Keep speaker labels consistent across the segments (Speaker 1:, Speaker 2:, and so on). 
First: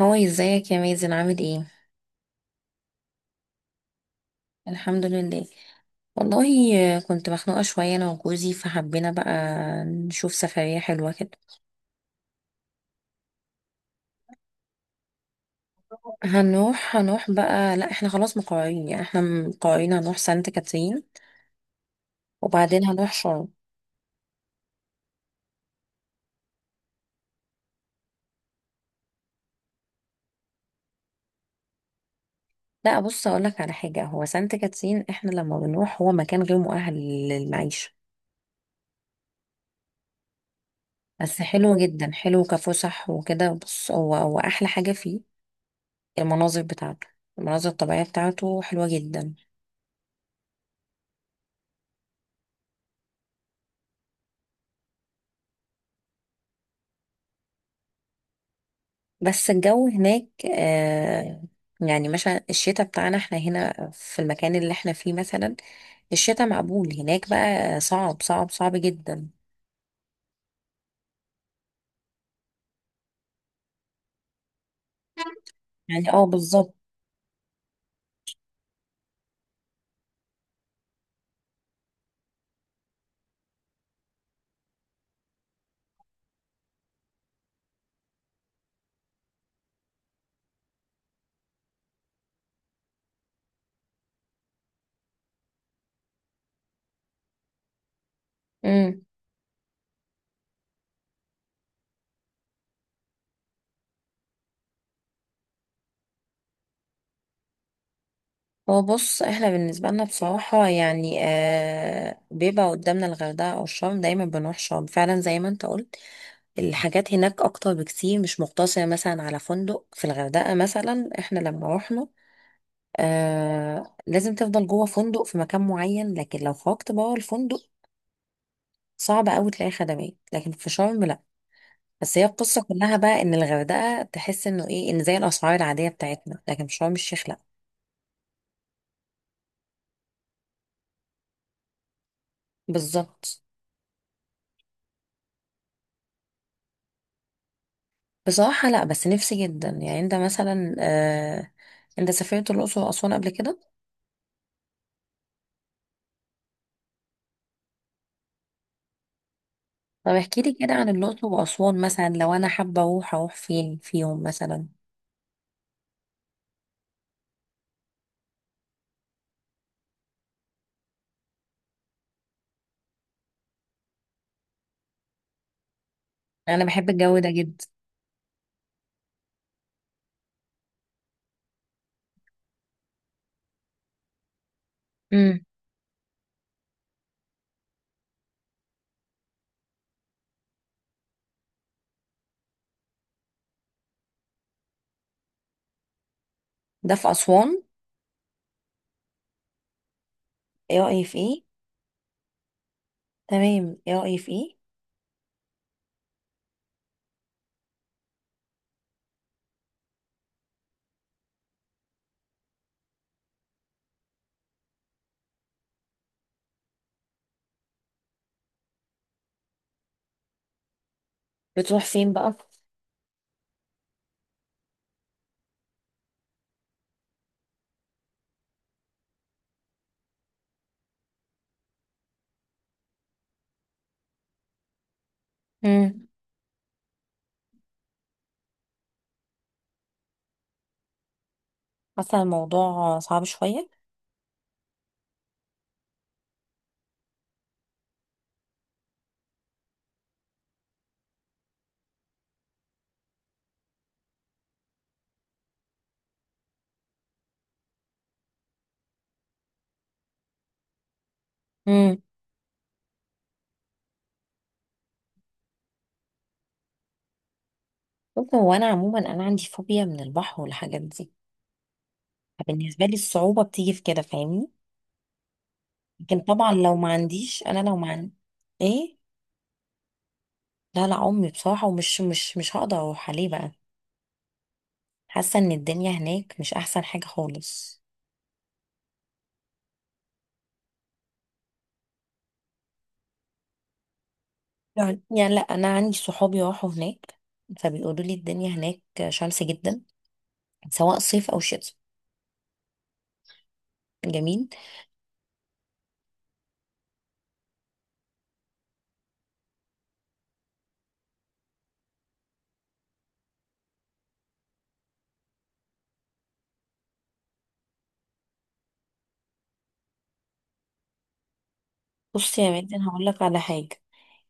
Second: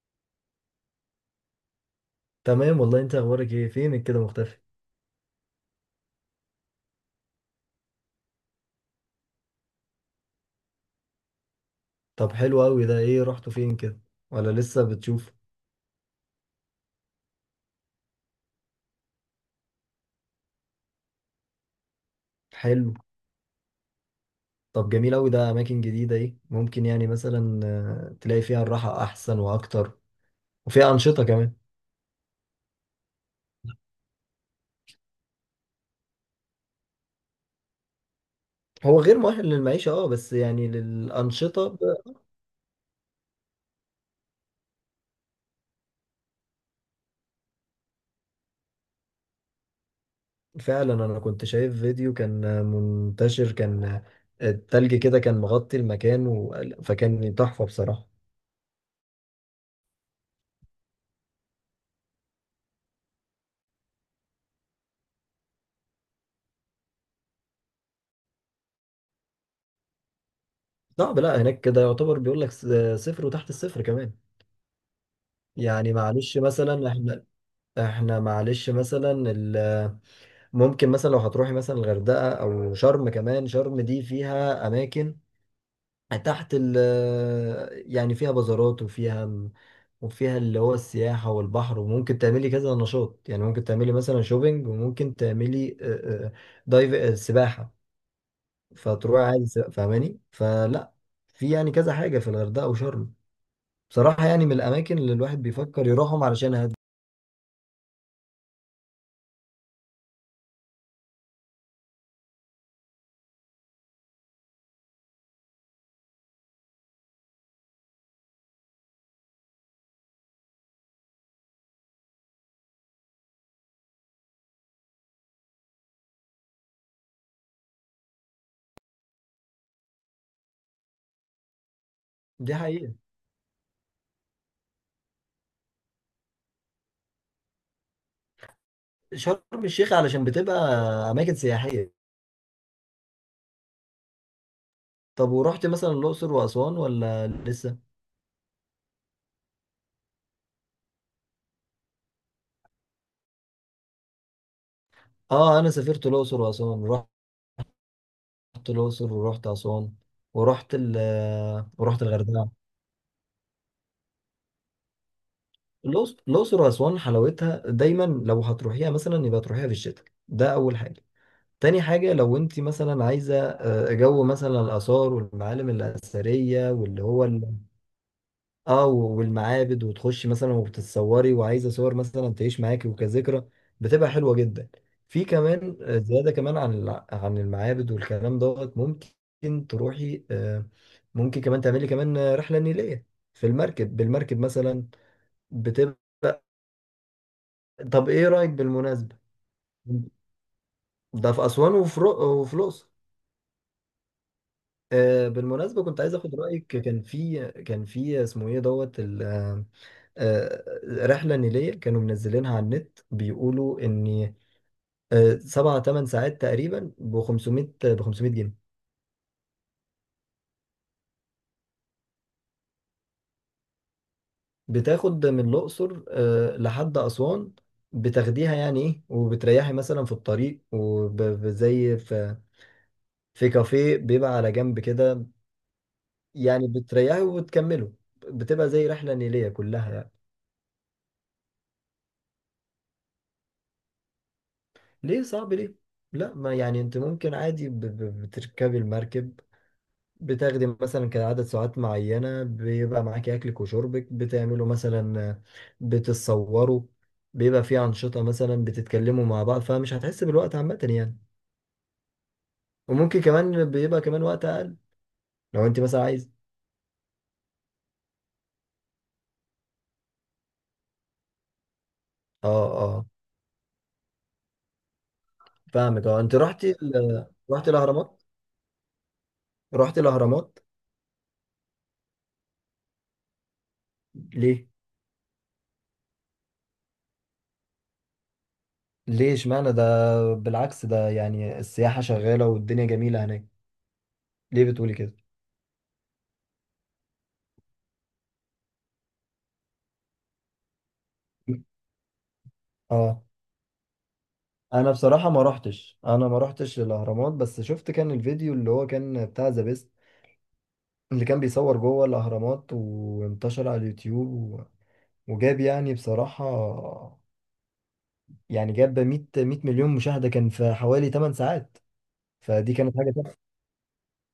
Speaker 1: هو ازيك يا مازن عامل ايه؟
Speaker 2: تمام والله، انت اخبارك ايه؟ فينك كده مختفي؟
Speaker 1: الحمد لله. والله كنت مخنوقة شوية انا وجوزي، فحبينا بقى نشوف سفرية حلوة كده.
Speaker 2: طب حلو قوي، ده ايه رحتوا فين كده ولا لسه بتشوف؟
Speaker 1: هنروح بقى، لا، احنا خلاص مقررين، يعني احنا مقررين هنروح سانت كاترين، وبعدين
Speaker 2: حلو.
Speaker 1: هنروح شرم.
Speaker 2: طب جميل قوي، ده اماكن جديدة ايه ممكن يعني مثلا تلاقي فيها الراحة احسن واكتر وفيها انشطة كمان.
Speaker 1: لا، بص اقولك على حاجة، هو سانت كاترين احنا لما بنروح، هو مكان غير مؤهل للمعيشة.
Speaker 2: هو غير مؤهل للمعيشة. اه بس يعني
Speaker 1: بس
Speaker 2: للانشطة
Speaker 1: حلو جدا، حلو كفسح وكده. بص، هو احلى حاجة فيه المناظر بتاعته المناظر الطبيعية بتاعته حلوة جدا.
Speaker 2: فعلا، انا كنت شايف فيديو كان منتشر، كان التلج كده كان مغطي المكان فكان تحفة بصراحة.
Speaker 1: بس الجو هناك آه يعني مثلا الشتاء بتاعنا احنا هنا في المكان اللي احنا فيه مثلا، الشتاء مقبول. هناك بقى صعب صعب صعب جدا.
Speaker 2: صعب، لا هناك كده يعتبر بيقول لك صفر وتحت الصفر كمان. يعني
Speaker 1: يعني اه،
Speaker 2: معلش
Speaker 1: بالظبط.
Speaker 2: مثلا احنا، احنا معلش مثلا ال- ممكن مثلا لو هتروحي مثلا الغردقه او شرم. كمان شرم دي فيها اماكن تحت ال يعني فيها بازارات وفيها اللي هو السياحه والبحر، وممكن تعملي كذا نشاط. يعني ممكن تعملي مثلا شوبينج، وممكن تعملي دايف، سباحه.
Speaker 1: امم.
Speaker 2: فتروحي عادي سباحة، فاهماني؟ فلا، في يعني كذا حاجه في الغردقه وشرم، بصراحه، يعني من الاماكن اللي الواحد بيفكر يروحهم علشان
Speaker 1: هو بص، احنا بالنسبة لنا بصراحة يعني بيبقى قدامنا الغردقة او الشرم. دايما بنروح شرم فعلا، زي ما انت قلت، الحاجات هناك اكتر بكتير، مش مقتصرة مثلا على فندق. في الغردقة مثلا احنا لما رحنا، لازم تفضل جوه فندق في مكان معين، لكن لو خرجت بره الفندق صعب قوي تلاقي خدمات. لكن في شرم لا. بس هي
Speaker 2: دي
Speaker 1: القصه
Speaker 2: حقيقه.
Speaker 1: كلها بقى، ان الغردقه تحس انه ايه، ان زي الاسعار العاديه بتاعتنا، لكن في شرم الشيخ لا.
Speaker 2: شرم الشيخ علشان بتبقى اماكن سياحيه.
Speaker 1: بالظبط.
Speaker 2: طب ورحت مثلا الاقصر واسوان ولا لسه؟
Speaker 1: بصراحه لا، بس نفسي جدا. يعني انت مثلا، انت سافرت الاقصر واسوان قبل كده؟
Speaker 2: اه، انا سافرت الاقصر واسوان. رحت الاقصر ورحت اسوان
Speaker 1: طب احكي لي
Speaker 2: ورحت
Speaker 1: كده
Speaker 2: ال
Speaker 1: عن الاقصر واسوان،
Speaker 2: ورحت
Speaker 1: مثلا لو
Speaker 2: الغردقه.
Speaker 1: انا حابه اروح، اروح فين فيهم مثلا؟
Speaker 2: الاقصر واسوان حلاوتها دايما، لو هتروحيها مثلا يبقى تروحيها في الشتاء، ده اول حاجه. تاني حاجه، لو انت مثلا عايزه جو مثلا الاثار والمعالم
Speaker 1: انا
Speaker 2: الاثريه
Speaker 1: بحب
Speaker 2: واللي
Speaker 1: الجو
Speaker 2: هو،
Speaker 1: ده جدا.
Speaker 2: اه والمعابد، وتخشي مثلا وبتتصوري وعايزه صور مثلا تعيش معاكي وكذكرى، بتبقى حلوه جدا. في
Speaker 1: امم.
Speaker 2: كمان زياده كمان عن عن المعابد والكلام دوت، ممكن تروحي، ممكن كمان تعملي كمان، رحله نيليه في المركب، بالمركب مثلا بتبقى.
Speaker 1: ده في اسوان؟
Speaker 2: طب ايه رايك بالمناسبه؟
Speaker 1: ايه رايي في
Speaker 2: ده في
Speaker 1: ايه؟
Speaker 2: اسوان وفي الاقصر.
Speaker 1: تمام، ايه رايي في ايه؟
Speaker 2: بالمناسبه، كنت عايز اخد رايك. كان في اسمه ايه دوت، آه، رحلة نيلية كانوا منزلينها على النت، بيقولوا إن سبعة تمن ساعات تقريبا ب 500 جنيه.
Speaker 1: بتروح فين بقى؟
Speaker 2: بتاخد من الأقصر لحد أسوان. بتاخديها يعني إيه، وبتريحي مثلا في الطريق، وزي في في كافيه بيبقى على جنب كده.
Speaker 1: امم.
Speaker 2: يعني بتريحي وبتكمله، بتبقى زي رحلة نيلية كلها يعني.
Speaker 1: حاسه الموضوع صعب شويه.
Speaker 2: ليه صعب؟ ليه؟ لا ما يعني، انت ممكن عادي بتركبي المركب، بتاخدي مثلا كده عدد ساعات معينة، بيبقى معاكي أكلك وشربك، بتعملوا مثلا بتتصوروا، بيبقى في أنشطة، مثلا بتتكلموا مع بعض، فمش هتحس بالوقت عامة يعني. وممكن كمان بيبقى كمان وقت أقل لو أنت مثلا عايز.
Speaker 1: بص، هو انا عموما انا عندي فوبيا من البحر والحاجات دي،
Speaker 2: اه
Speaker 1: فبالنسبه لي
Speaker 2: اه،
Speaker 1: الصعوبه بتيجي في كده، فاهمني.
Speaker 2: فاهمك. اه،
Speaker 1: لكن
Speaker 2: أنت
Speaker 1: طبعا
Speaker 2: رحتي رحتي
Speaker 1: لو ما عندي...
Speaker 2: الأهرامات؟
Speaker 1: ايه؟
Speaker 2: رحتي الأهرامات؟
Speaker 1: لا لا، امي بصراحه، ومش مش هقدر اروح عليه بقى.
Speaker 2: ليه؟
Speaker 1: حاسه ان الدنيا هناك مش احسن حاجه خالص.
Speaker 2: ليه اشمعنى ده؟ بالعكس، ده يعني السياحة شغالة والدنيا جميلة هناك. ليه بتقولي
Speaker 1: يعني
Speaker 2: كده؟
Speaker 1: يعني لا، انا عندي صحابي راحوا هناك، فبيقولوا لي الدنيا هناك شمس جدا، سواء صيف او شتاء.
Speaker 2: اه،
Speaker 1: جميل.
Speaker 2: انا بصراحه ما رحتش، انا ما رحتش الاهرامات، بس شفت كان الفيديو اللي هو كان بتاع ذا بيست، اللي كان بيصور جوه الاهرامات وانتشر على اليوتيوب وجاب، يعني بصراحه، يعني جاب 100 مليون مشاهده كان في حوالي 8 ساعات.
Speaker 1: بص يا
Speaker 2: فدي
Speaker 1: ميدان،
Speaker 2: كانت
Speaker 1: هقول
Speaker 2: حاجه
Speaker 1: لك على
Speaker 2: تحفة.
Speaker 1: حاجه،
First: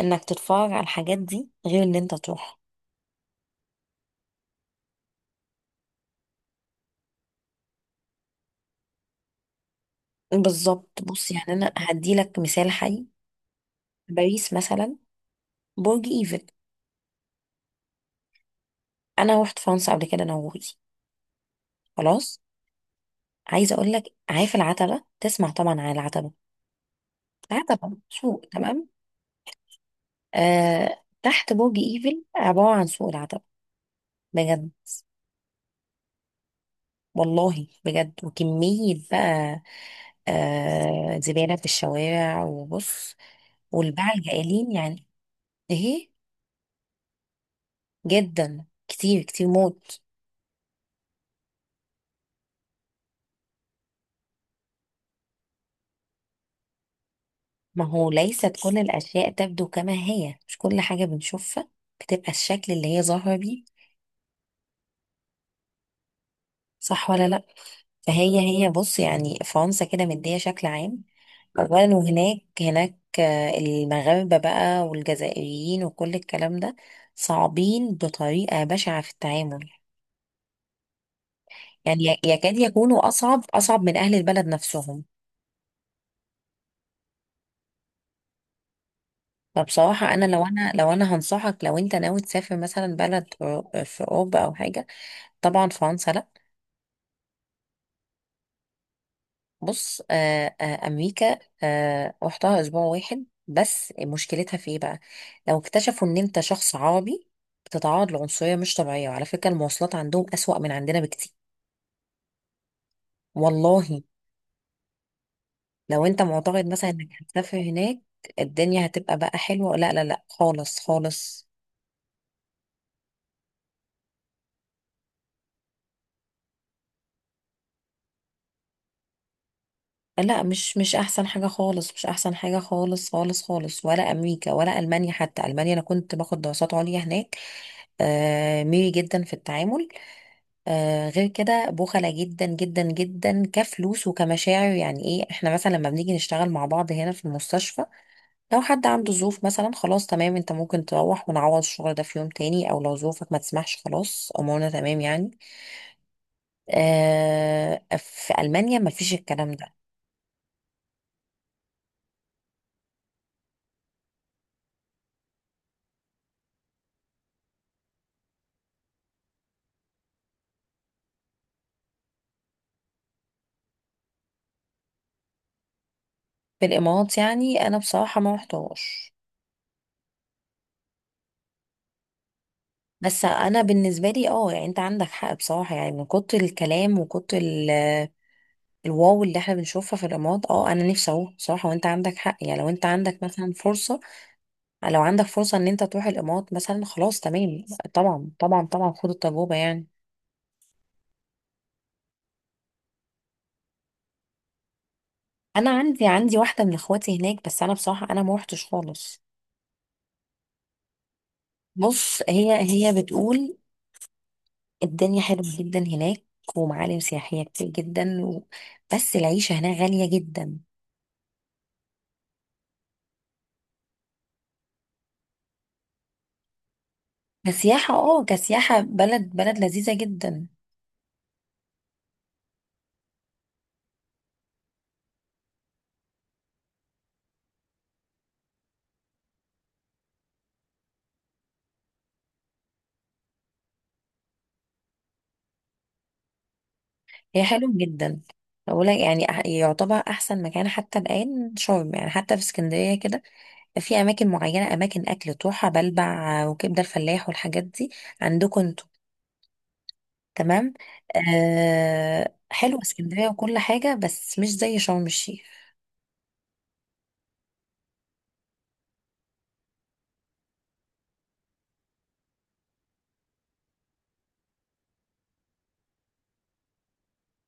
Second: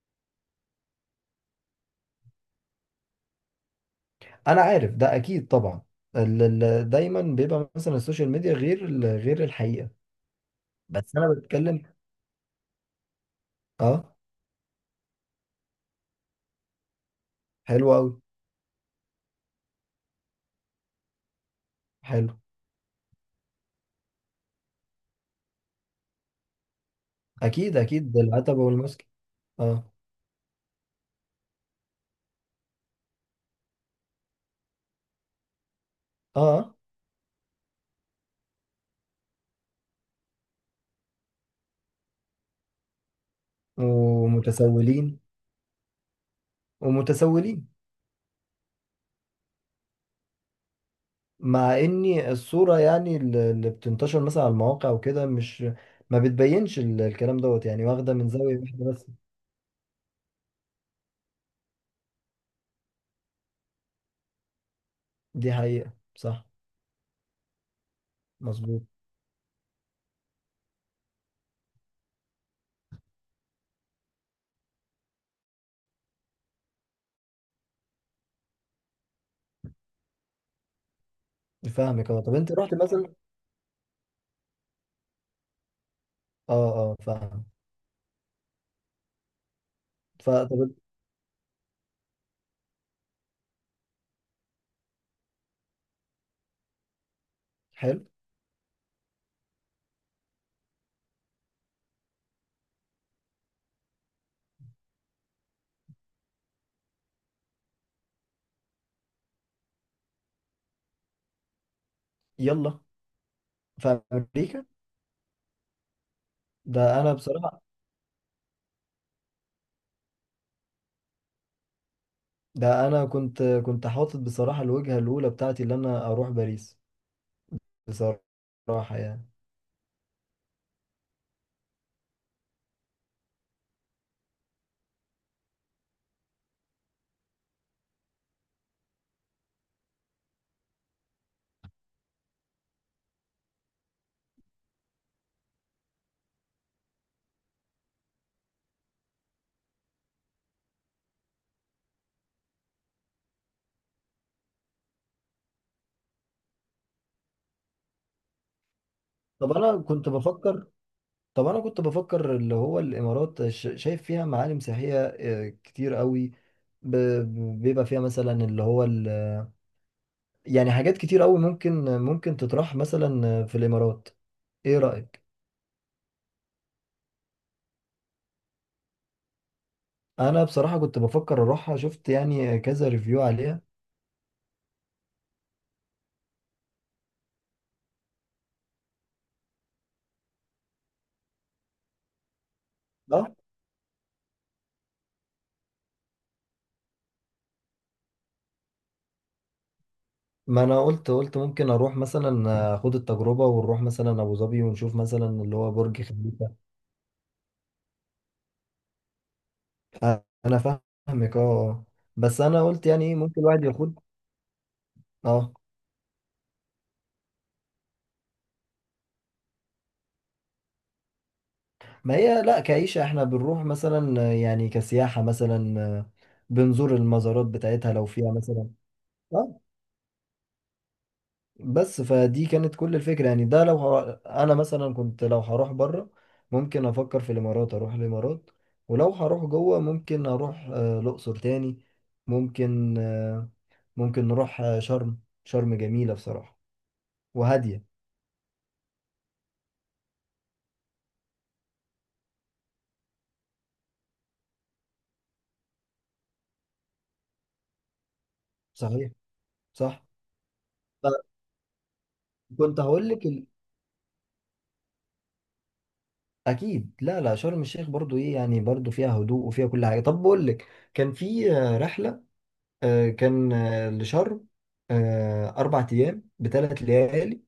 Speaker 1: انك تتفرج على الحاجات دي غير ان انت تروح.
Speaker 2: انا عارف ده اكيد طبعا. دايما بيبقى مثلا السوشيال ميديا غير غير الحقيقه.
Speaker 1: بالظبط.
Speaker 2: بس
Speaker 1: بص
Speaker 2: انا
Speaker 1: يعني، انا
Speaker 2: بتكلم.
Speaker 1: هدي لك مثال حي.
Speaker 2: اه.
Speaker 1: باريس مثلا، برج ايفل.
Speaker 2: حلو قوي.
Speaker 1: انا روحت فرنسا قبل كده انا وجوزي،
Speaker 2: حلو.
Speaker 1: خلاص. عايزه اقول لك، عارف العتبه؟ تسمع طبعا عن العتبه.
Speaker 2: اكيد
Speaker 1: العتبه
Speaker 2: اكيد،
Speaker 1: سوق،
Speaker 2: العتبه
Speaker 1: تمام؟
Speaker 2: والمسك. اه.
Speaker 1: تحت برج ايفل عباره عن سوق العتبه، بجد.
Speaker 2: اه.
Speaker 1: والله بجد. وكميه بقى زباله في الشوارع، وبص، والباعة الجائلين، يعني.
Speaker 2: ومتسولين.
Speaker 1: ايه.
Speaker 2: ومتسولين.
Speaker 1: جدا كتير كتير موت.
Speaker 2: مع اني الصورة يعني اللي بتنتشر مثلا على المواقع وكده، مش ما بتبينش الكلام دوت، يعني
Speaker 1: ما هو
Speaker 2: واخدة من
Speaker 1: ليست
Speaker 2: زاوية
Speaker 1: كل
Speaker 2: واحدة بس.
Speaker 1: الأشياء تبدو كما هي، مش كل حاجة بنشوفها بتبقى الشكل اللي هي ظاهرة بيه.
Speaker 2: دي حقيقة، صح.
Speaker 1: صح ولا لأ؟ فهي
Speaker 2: مظبوط.
Speaker 1: بص، يعني فرنسا كده مدية شكل عام. أولا، وهناك هناك آه، المغاربة بقى والجزائريين وكل الكلام ده، صعبين بطريقة بشعة في التعامل. يعني
Speaker 2: فاهمك. اه، طب انت
Speaker 1: يكاد
Speaker 2: رحت
Speaker 1: يكونوا
Speaker 2: مثلا.
Speaker 1: أصعب أصعب من أهل البلد نفسهم.
Speaker 2: اه اه، فاهم.
Speaker 1: فبصراحة أنا لو
Speaker 2: فطب.
Speaker 1: أنا لو أنا هنصحك، لو أنت ناوي تسافر مثلا بلد في أوروبا أو حاجة، طبعا فرنسا لأ.
Speaker 2: حلو.
Speaker 1: بص امريكا، رحتها اسبوع واحد بس، مشكلتها في ايه بقى؟ لو اكتشفوا ان انت شخص عربي بتتعرض لعنصريه مش طبيعيه. وعلى فكره، المواصلات عندهم اسوأ من عندنا بكتير.
Speaker 2: يلا.
Speaker 1: والله.
Speaker 2: في امريكا؟
Speaker 1: لو انت معتقد مثلا
Speaker 2: ده
Speaker 1: انك
Speaker 2: انا
Speaker 1: هتسافر
Speaker 2: بصراحة،
Speaker 1: هناك الدنيا هتبقى بقى حلوه، لا لا لا، خالص خالص.
Speaker 2: ده انا كنت حاطط بصراحة الوجهة الاولى بتاعتي اللي انا اروح باريس بصراحة يعني.
Speaker 1: لا، مش احسن حاجه خالص، مش احسن حاجه خالص خالص خالص. ولا امريكا ولا المانيا، حتى المانيا. انا كنت باخد دراسات عليا هناك. ميري جدا في التعامل. غير كده بخلة جدا جدا جدا، كفلوس وكمشاعر. يعني ايه، احنا مثلا لما بنيجي نشتغل مع بعض هنا في المستشفى، لو حد عنده ظروف، مثلا خلاص تمام، انت ممكن تروح ونعوض الشغل ده في يوم تاني. او لو ظروفك ما تسمحش، خلاص، امورنا تمام، يعني. في المانيا ما فيش الكلام
Speaker 2: طب
Speaker 1: ده.
Speaker 2: انا كنت بفكر طب انا كنت بفكر اللي هو الامارات، شايف فيها معالم سياحيه كتير قوي. بيبقى فيها مثلا اللي هو يعني حاجات كتير قوي، ممكن تطرح مثلا في الامارات. ايه رايك؟
Speaker 1: في الامارات، يعني انا بصراحة ما رحتهاش.
Speaker 2: انا بصراحه كنت بفكر اروحها، شفت يعني كذا ريفيو
Speaker 1: بس
Speaker 2: عليها.
Speaker 1: انا بالنسبة لي، اه، يعني انت عندك حق بصراحة، يعني من كتر الكلام وكتر الواو اللي احنا بنشوفها في الرماد، اه انا نفسي اروح بصراحه. وانت عندك حق، يعني لو انت عندك
Speaker 2: اه،
Speaker 1: مثلا فرصه، لو عندك فرصه ان انت تروح الامارات مثلا، خلاص تمام. طبعا طبعا طبعا، خد التجربه يعني.
Speaker 2: ما انا قلت ممكن اروح، مثلا اخد التجربه، ونروح مثلا ابو ظبي ونشوف مثلا اللي
Speaker 1: انا
Speaker 2: هو برج
Speaker 1: عندي
Speaker 2: خليفه.
Speaker 1: واحده من اخواتي هناك، بس انا بصراحه انا ما روحتش خالص.
Speaker 2: انا فاهمك، اه. آه.
Speaker 1: بص،
Speaker 2: بس
Speaker 1: هي
Speaker 2: انا قلت
Speaker 1: هي
Speaker 2: يعني ايه، ممكن
Speaker 1: بتقول
Speaker 2: الواحد ياخد.
Speaker 1: الدنيا حلوه
Speaker 2: اه،
Speaker 1: جدا هناك، ومعالم سياحيه كتير جدا و... بس العيشه هناك غاليه جدا.
Speaker 2: ما هي لا، كعيشة احنا بنروح مثلا يعني كسياحة مثلا، بنزور المزارات بتاعتها
Speaker 1: كسياحه،
Speaker 2: لو فيها مثلا.
Speaker 1: كسياحه، بلد
Speaker 2: اه،
Speaker 1: لذيذه جدا.
Speaker 2: بس فدي كانت كل الفكرة يعني، ده لو انا مثلا كنت لو هروح بره، ممكن افكر في الامارات، اروح الامارات. ولو هروح جوه ممكن اروح الاقصر تاني. ممكن، ممكن نروح شرم. شرم جميلة بصراحة،
Speaker 1: هي حلو
Speaker 2: وهادية.
Speaker 1: جدا. بقول لك يعني يعتبر احسن مكان حتى الان شرم. يعني حتى في اسكندريه كده، في اماكن معينه، اماكن اكل تروحها، بلبع وكبده الفلاح والحاجات دي، عندكم انتوا.
Speaker 2: صحيح. صح.
Speaker 1: تمام. حلو
Speaker 2: فكنت هقول
Speaker 1: اسكندريه
Speaker 2: لك،
Speaker 1: وكل حاجه، بس مش زي شرم الشيخ.
Speaker 2: اكيد لا لا، شرم الشيخ برضو ايه يعني. برضو فيها هدوء وفيها كل حاجه. طب بقول لك، كان في رحله، كان لشرم، 4 ايام بثلاث ليالي.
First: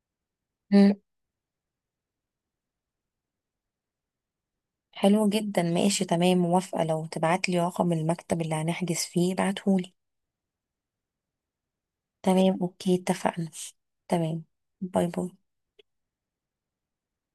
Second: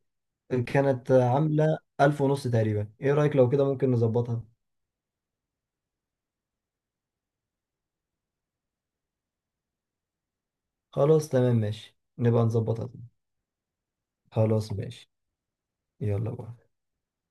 Speaker 1: مم.
Speaker 2: كانت عامله 1500 تقريبا. ايه رايك لو كده ممكن نظبطها؟
Speaker 1: حلو جدا، ماشي تمام، موافقه. لو تبعت لي رقم المكتب اللي هنحجز فيه ابعتهولي.
Speaker 2: خلاص تمام ماشي، نبقى
Speaker 1: تمام،
Speaker 2: نظبطها.
Speaker 1: اوكي، اتفقنا. تمام.
Speaker 2: خلاص
Speaker 1: باي
Speaker 2: ماشي.
Speaker 1: باي.
Speaker 2: يلا بقى.